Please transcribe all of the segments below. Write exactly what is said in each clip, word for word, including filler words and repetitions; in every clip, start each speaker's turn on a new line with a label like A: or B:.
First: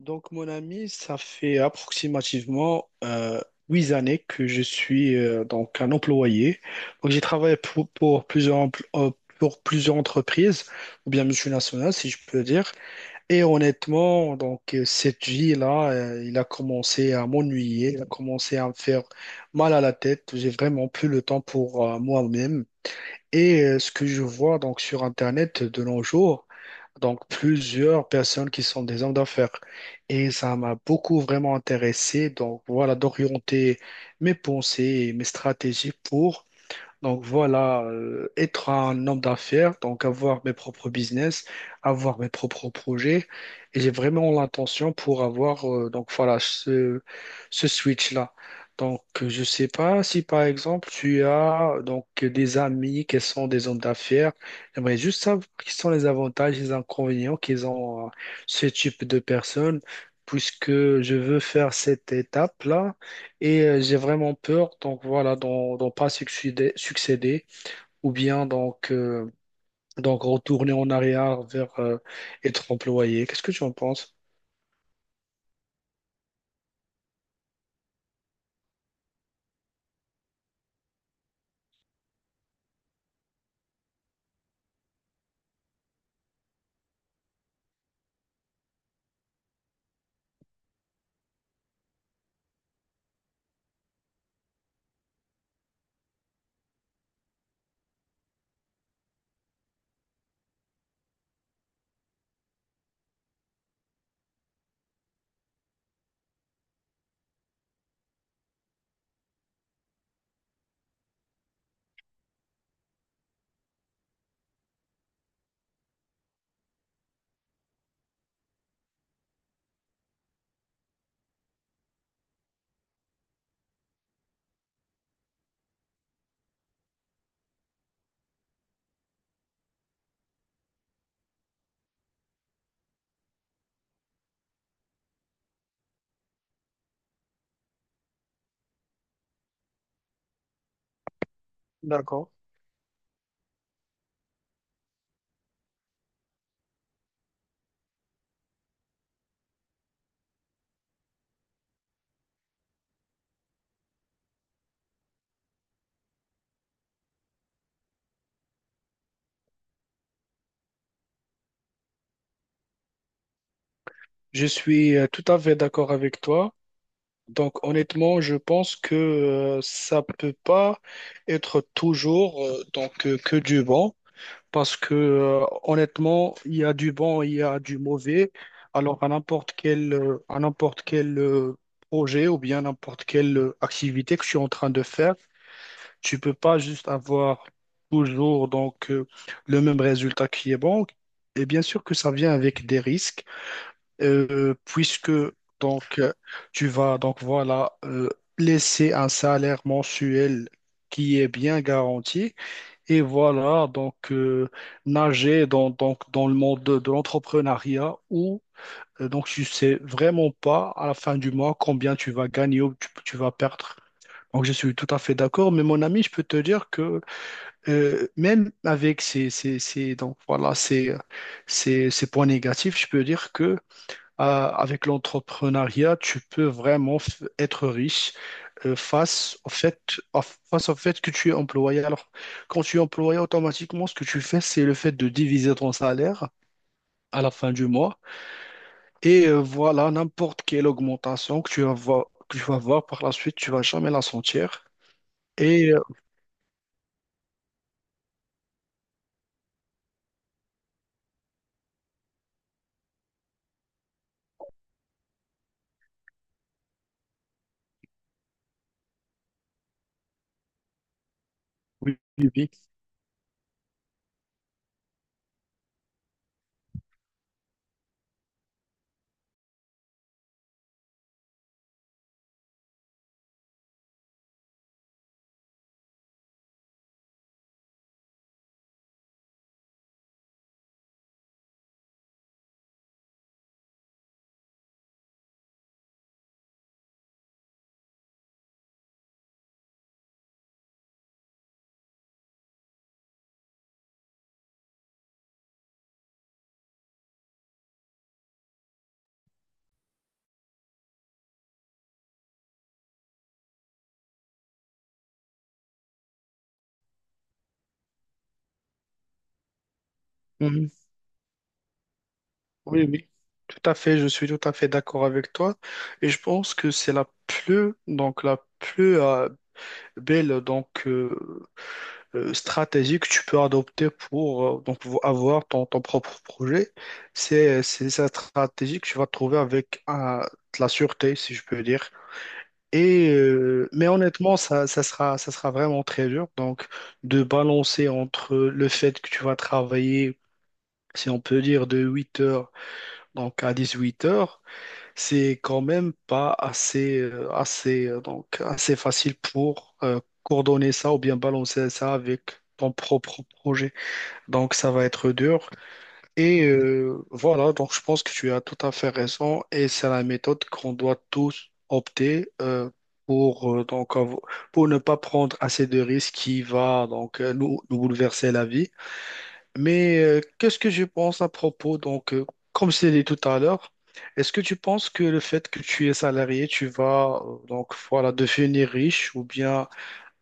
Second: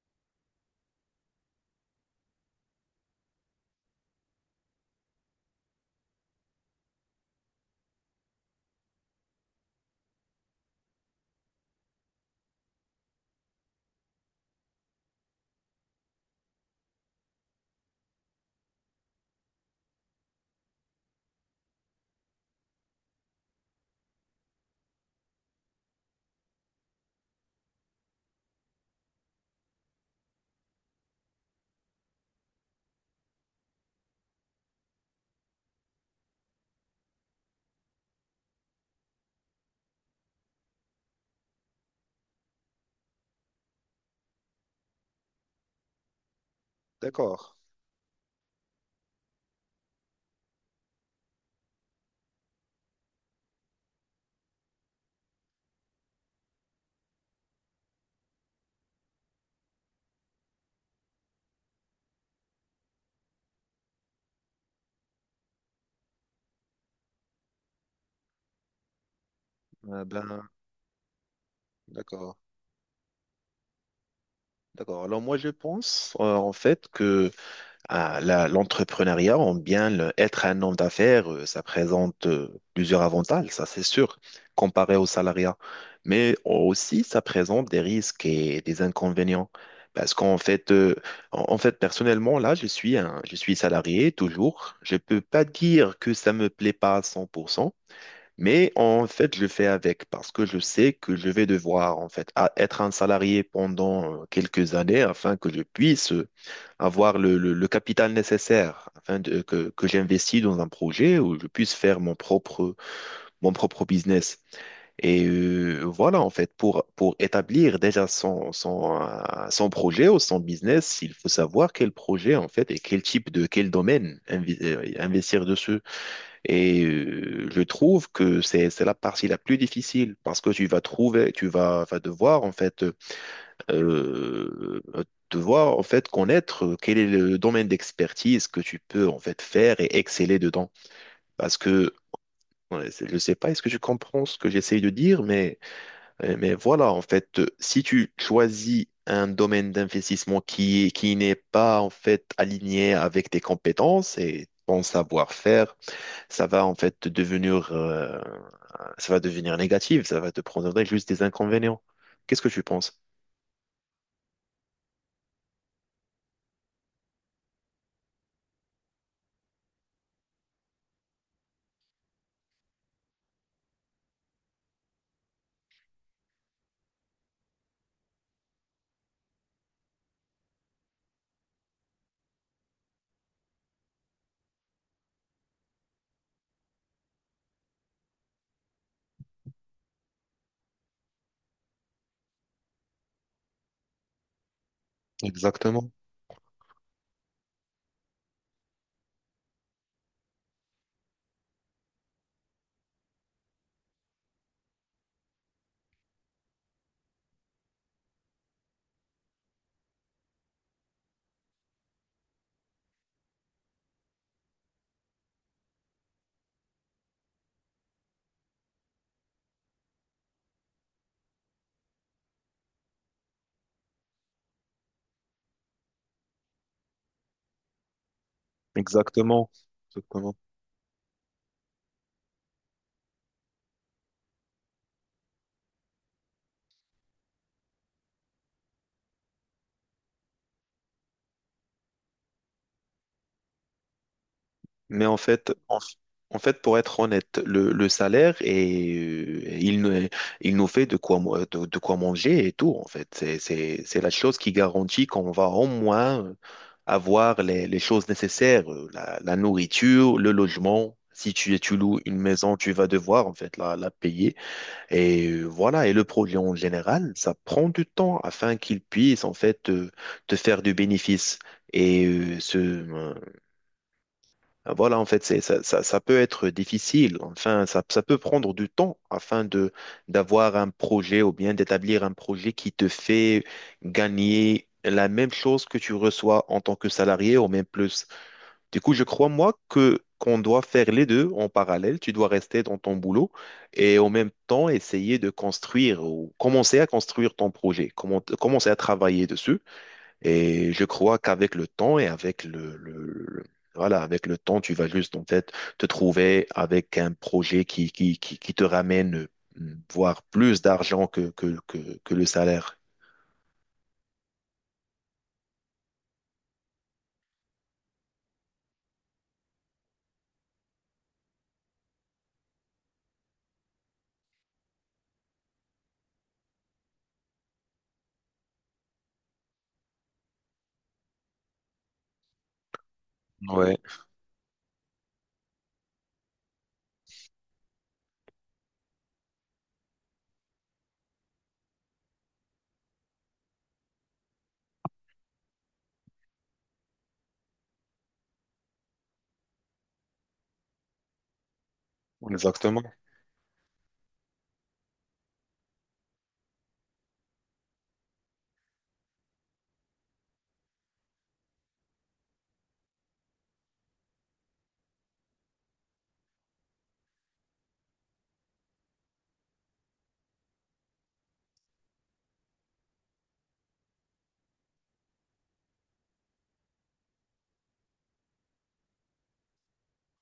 A: Donc, mon ami, ça fait approximativement euh, huit années que je suis euh, donc un employé. Donc, j'ai travaillé pour, pour plusieurs, empl- euh, pour plusieurs entreprises, ou bien multinationales, si je peux dire. Et honnêtement, donc, euh, cette vie-là, euh, il a commencé à m'ennuyer, il a commencé à me faire mal à la tête. J'ai vraiment plus le temps pour euh, moi-même. Et euh, ce que je vois donc sur Internet de nos jours, donc, plusieurs personnes qui sont des hommes d'affaires. Et ça m'a beaucoup vraiment intéressé. Donc, voilà, d'orienter mes pensées et mes stratégies pour donc voilà, euh, être un homme d'affaires, donc avoir mes propres business, avoir mes propres projets. Et j'ai vraiment l'intention pour avoir euh, donc voilà ce,
B: D'accord.
A: ce switch-là. Donc euh, je sais pas si par exemple tu as donc des amis qui sont des hommes d'affaires. J'aimerais juste savoir quels sont les avantages et les inconvénients qu'ils ont euh, ce type de personnes, puisque je veux faire cette étape-là et euh, j'ai vraiment peur, donc voilà, d'en d'en pas succéder, succéder ou bien donc, euh,
B: Euh,
A: donc
B: ben,
A: retourner en arrière vers euh,
B: d'accord.
A: être employé. Qu'est-ce que tu en penses?
B: D'accord. Alors moi, je pense euh, en fait que ah, la- l'entrepreneuriat, on bien le- être un homme d'affaires, euh, ça présente euh, plusieurs avantages, ça c'est sûr, comparé au salariat. Mais aussi, ça présente des risques et des inconvénients. Parce qu'en fait, euh, en en fait, personnellement, là, je suis un, je suis salarié toujours. Je peux pas dire que ça me plaît pas à cent pour cent. Mais en fait, je fais avec parce que je sais que je vais devoir en fait a- être un salarié pendant euh, quelques années afin que je puisse euh, avoir le, le- le capital nécessaire afin de- que, que j'investis dans un projet où je puisse faire mon propre, mon propre business. Et euh, voilà, en fait, pour, pour établir déjà son, son, euh, son projet ou son business, il faut savoir quel projet, en fait, et quel type de, quel domaine invi- euh, investir dessus. Et euh, je trouve que c'est c'est la partie la plus difficile parce que tu vas trouver, tu vas, vas devoir en fait euh, devoir en fait connaître quel est le domaine d'expertise que tu peux en fait faire et exceller dedans. Parce que
A: D'accord.
B: ouais, c'est- je sais pas, est-ce que tu comprends ce que j'essaye de dire, mais euh, mais voilà en fait, euh, si tu choisis un domaine d'investissement qui est- qui n'est pas en fait aligné avec tes compétences et ton savoir-faire. ça va en fait devenir Ça va devenir négatif, ça va te prendre juste des inconvénients. Qu'est-ce que tu penses?
A: Je suis euh, tout à fait d'accord avec toi. Donc honnêtement, je pense que euh, ça peut pas être toujours euh, donc euh, que du bon. Parce que euh, honnêtement, il y a du bon, il y a du mauvais. Alors à n'importe quel, euh, à n'importe quel euh, projet ou bien n'importe quelle euh, activité que je suis en train de faire, tu peux pas juste avoir toujours donc euh, le même résultat qui est bon. Et bien sûr que ça vient avec des risques, euh, puisque
B: Exactement,
A: donc euh, tu vas donc voilà euh, laisser un salaire mensuel qui est bien garanti et voilà, donc euh, nager dans, donc, dans le monde de, de l'entrepreneuriat où euh, donc tu sais vraiment pas à la fin du mois combien tu vas gagner ou tu, tu vas perdre. Donc je suis tout à fait d'accord, mais mon ami, je peux te dire que euh, même avec ces, ces, ces- donc, voilà, ces, ces, ces points négatifs, je peux dire que euh, avec l'entrepreneuriat, tu peux vraiment f- être riche euh, face
B: exactement,
A: au fait, à-
B: exactement.
A: face au fait que tu es employé. Alors, quand tu es employé, automatiquement, ce que tu fais, c'est le fait de diviser ton salaire à la fin du mois. Et euh, voilà, n'importe quelle augmentation que tu vas voir, que tu vas voir par la suite, tu vas jamais la sentir.
B: Mais en fait,
A: Et
B: en,
A: euh,
B: en fait, pour être honnête, le, le salaire et il, nous- il nous fait de quoi, mo- de, de quoi manger et tout, en fait. C'est, c'est, c'est la chose qui garantit qu'on va au moins euh, avoir les, les choses nécessaires, euh, la, la nourriture, le logement. Si tu, tu
A: oui,
B: loues une
A: oui, oui.
B: maison, tu vas devoir, en fait, la, la payer. Et euh, voilà, et le produit en général, ça prend du temps afin qu'il puisse en fait euh, te faire du bénéfice. Et euh, ce, euh, voilà, en fait, c'est, ça, ça, ça peut être difficile. Enfin, ça, ça peut prendre du temps afin de d'avoir un projet ou bien d'établir un projet qui te fait gagner la même chose que tu reçois en tant que salarié ou même plus. Du coup, je crois, moi, que qu'on doit faire les deux en parallèle. Tu dois rester dans ton boulot et en même temps essayer de construire ou commencer à construire ton projet, comment- commencer à travailler dessus. Et je crois qu'avec le temps et avec le, le- le- voilà, avec le temps, tu vas juste en fait te trouver avec un projet qui, qui, qui, qui te ramène euh, voire plus
A: Mhm.
B: d'argent que, que, que, que le salaire.
A: Oui, oui. Tout à fait, je suis tout à fait d'accord avec toi. Et je pense que c'est la plus, donc la plus euh, belle donc, euh, euh, stratégie que tu peux adopter pour euh, donc vo- avoir ton, ton propre projet. C'est c'est sa stratégie que tu vas trouver avec euh, de la sûreté, si je peux dire. Et euh,
B: Ouais,
A: mais honnêtement, ça, ça sera ça sera vraiment très dur. Donc de balancer entre le fait que tu vas travailler, si on peut dire, de huit heures donc à dix huit heures, c'est quand même pas assez euh, assez euh, donc assez facile pour euh, coordonner ça ou bien balancer ça avec ton
B: exactement.
A: propre projet. Donc ça va être dur. Et euh, voilà, donc je pense que tu as tout à fait raison et c'est la méthode qu'on doit tous opter euh, pour, euh, donc, av- pour ne pas prendre assez de risques qui va donc euh, nous, nous bouleverser la vie. Mais euh, qu'est-ce que je pense à propos, donc euh, comme je l'ai dit tout à l'heure, est-ce que tu penses que le fait que tu es salarié, tu vas euh, donc voilà devenir riche ou bien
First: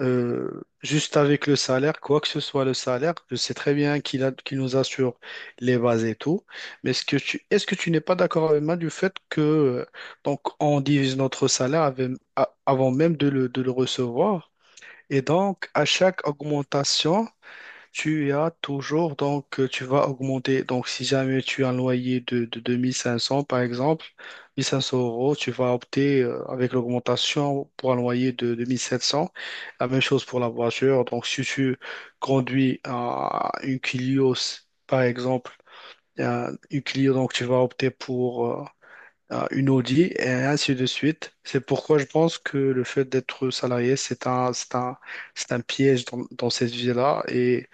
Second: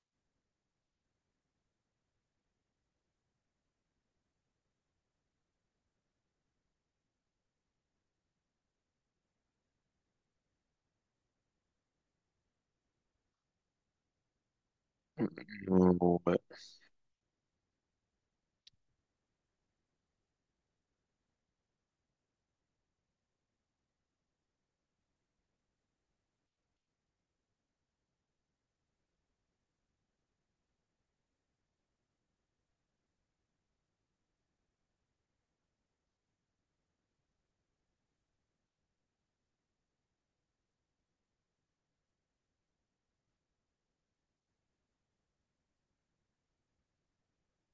A: euh, juste avec le salaire, quoi que ce soit le salaire, je sais très bien qu'il a, qu'il nous assure les bases et tout, mais est-ce que tu, est-ce que tu n'es pas d'accord avec moi du fait que euh, donc on divise notre salaire avec- a- avant même de le, de le recevoir, et donc à chaque augmentation, tu as toujours, donc euh, tu vas augmenter. Donc, si jamais tu as un loyer de, de deux mille cinq cents, par exemple, mille cinq cents euros, tu vas opter euh, avec l'augmentation pour un loyer de deux mille sept cents. La même chose pour la voiture. Donc, si tu conduis euh, une Clio, par exemple, euh, une Clio, donc tu vas opter pour euh, à une Audi et ainsi de suite. C'est pourquoi je pense que le fait d'être salarié, c'est un, c'est un, c'est un piège dans, dans cette vie-là et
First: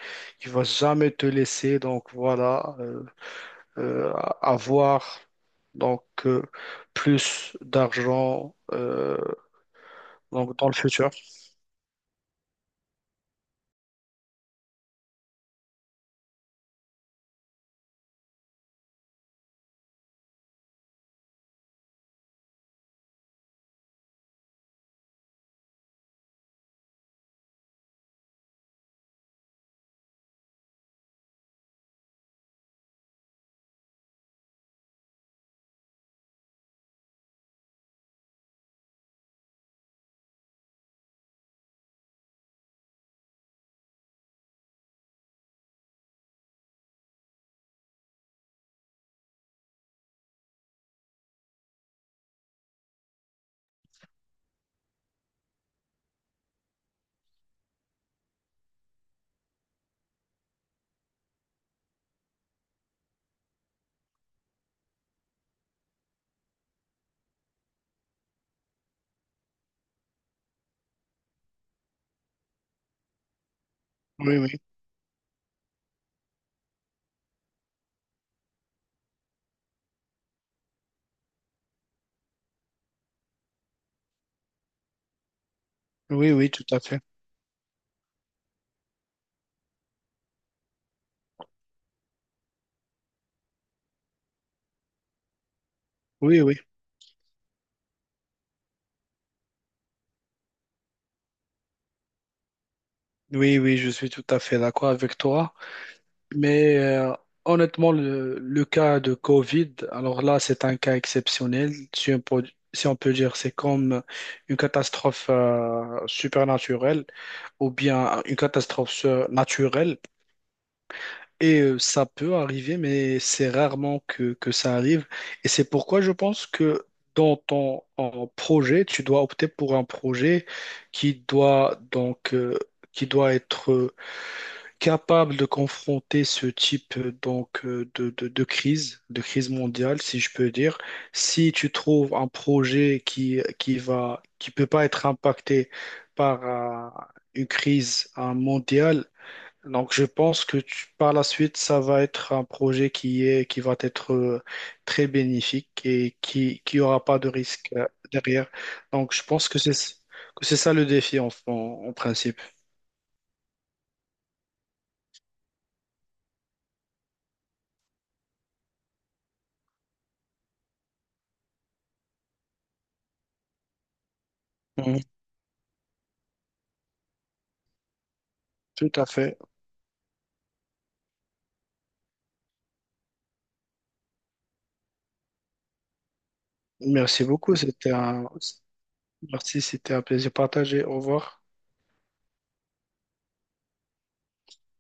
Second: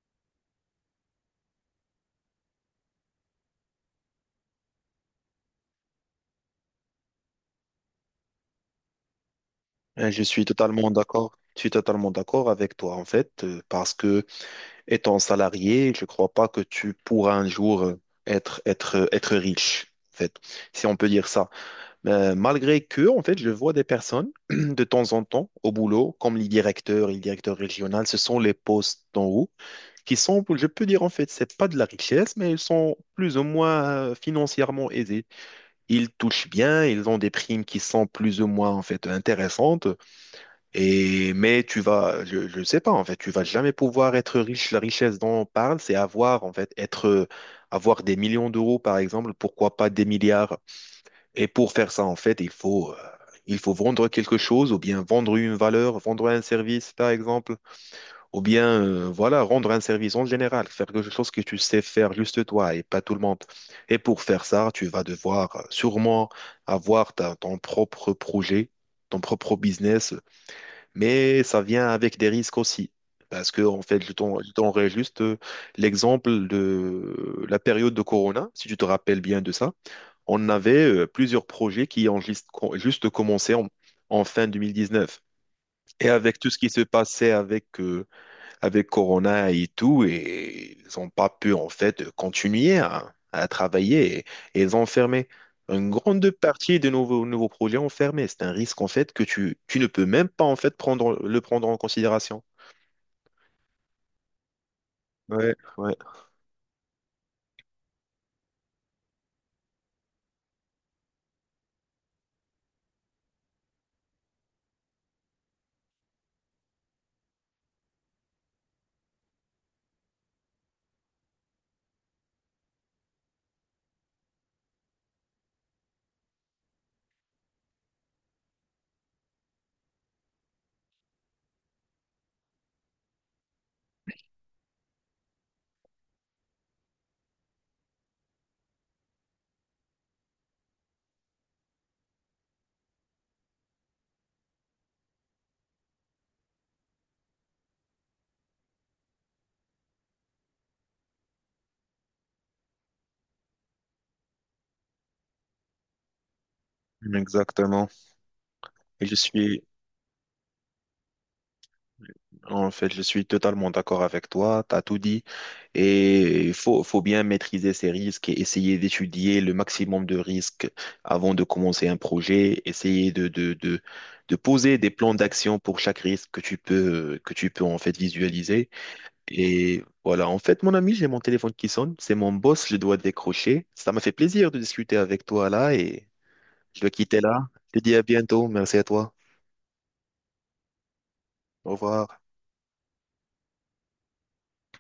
A: il va jamais te laisser donc voilà euh, euh, avoir donc euh, plus d'argent euh,
B: Euh, Je suis
A: donc dans le
B: totalement
A: futur.
B: d'accord. Je suis totalement d'accord avec toi, en fait, euh, parce que étant salarié, je ne crois pas que tu pourras un jour euh, être, être, euh, être riche, en fait, si on peut dire ça. Euh, malgré que, en fait, je vois des personnes de temps en temps au boulot, comme les directeurs, et les directeurs régionaux, ce sont les postes d'en haut qui sont, je peux dire, en fait, c'est pas de la richesse, mais ils sont plus ou moins euh, financièrement aisés. Ils touchent bien, ils ont des primes qui sont plus ou moins, en fait, intéressantes. Et, mais tu vas, je, je sais pas, en fait, tu vas jamais pouvoir être riche. La richesse dont on parle, c'est avoir, en fait, être, euh, avoir des millions d'euros, par exemple, pourquoi pas des milliards. Et pour faire ça, en fait, il faut, euh, il faut vendre quelque chose, ou bien vendre une valeur, vendre un service, par exemple, ou bien, euh, voilà, rendre un service en général, faire quelque chose que tu sais faire juste toi et pas tout le monde. Et pour faire ça, tu vas devoir euh, sûrement avoir ta- ton propre projet, ton propre business, mais ça vient avec des risques aussi. Parce que, en fait, je
A: Oui,
B: t'en-
A: oui,
B: je t'enverrai juste euh, l'exemple de la période de Corona, si tu te rappelles bien de ça. On avait euh, plusieurs projets qui ont juste, co- juste commencé en, en fin deux mille dix-neuf. Et
A: oui,
B: avec tout
A: oui,
B: ce
A: tout
B: qui se
A: à fait.
B: passait avec euh, avec Corona et tout, et ils n'ont pas pu en fait continuer à, à travailler et, et ils ont fermé. Une grande
A: Oui, oui,
B: partie des nouveaux, nouveaux projets ont fermé. C'est un risque en fait que tu, tu ne peux même pas en fait prendre, le prendre en considération.
A: oui, oui, je suis tout à fait d'accord avec
B: Ouais,
A: toi.
B: ouais,
A: Mais euh, honnêtement, le, le cas de Covid, alors là, c'est un cas exceptionnel. Si on peut, si on peut dire, c'est comme une catastrophe euh, supernaturelle ou bien une catastrophe sur- naturelle. Et euh, ça peut arriver, mais c'est rarement que, que ça arrive. Et c'est pourquoi je pense que dans ton en projet, tu dois opter pour un projet qui doit donc euh, qui doit être capable de confronter ce type euh, donc euh, de, de, de crise, de crise mondiale, si je peux dire. Si tu trouves un projet qui qui va qui peut pas être impacté par euh, une crise euh, mondiale, donc je pense que tu- par la suite ça va être un projet qui est qui va être euh, très bénéfique et qui qui aura pas de risque euh,
B: exactement.
A: derrière.
B: Et
A: Donc
B: je
A: je pense que
B: suis,
A: c'est que c'est ça le défi en, en, en principe.
B: En fait, je suis totalement d'accord avec toi, tu as tout dit. Et il faut, faut bien maîtriser ces risques et essayer d'étudier le maximum de risques avant de commencer un projet, essayer de, de, de, de poser des
A: Mhm.
B: plans d'action pour chaque risque que tu peux, que tu peux en fait visualiser.
A: Tout à fait.
B: Et voilà, en fait, mon ami, j'ai mon téléphone qui sonne, c'est mon boss, je dois décrocher. Ça m'a fait plaisir de discuter avec toi là et je dois quitter
A: Merci
B: là.
A: beaucoup.
B: Je te
A: C'était
B: dis à
A: un...
B: bientôt, merci à toi,
A: Merci, c'était un plaisir partagé. Au revoir.
B: au revoir.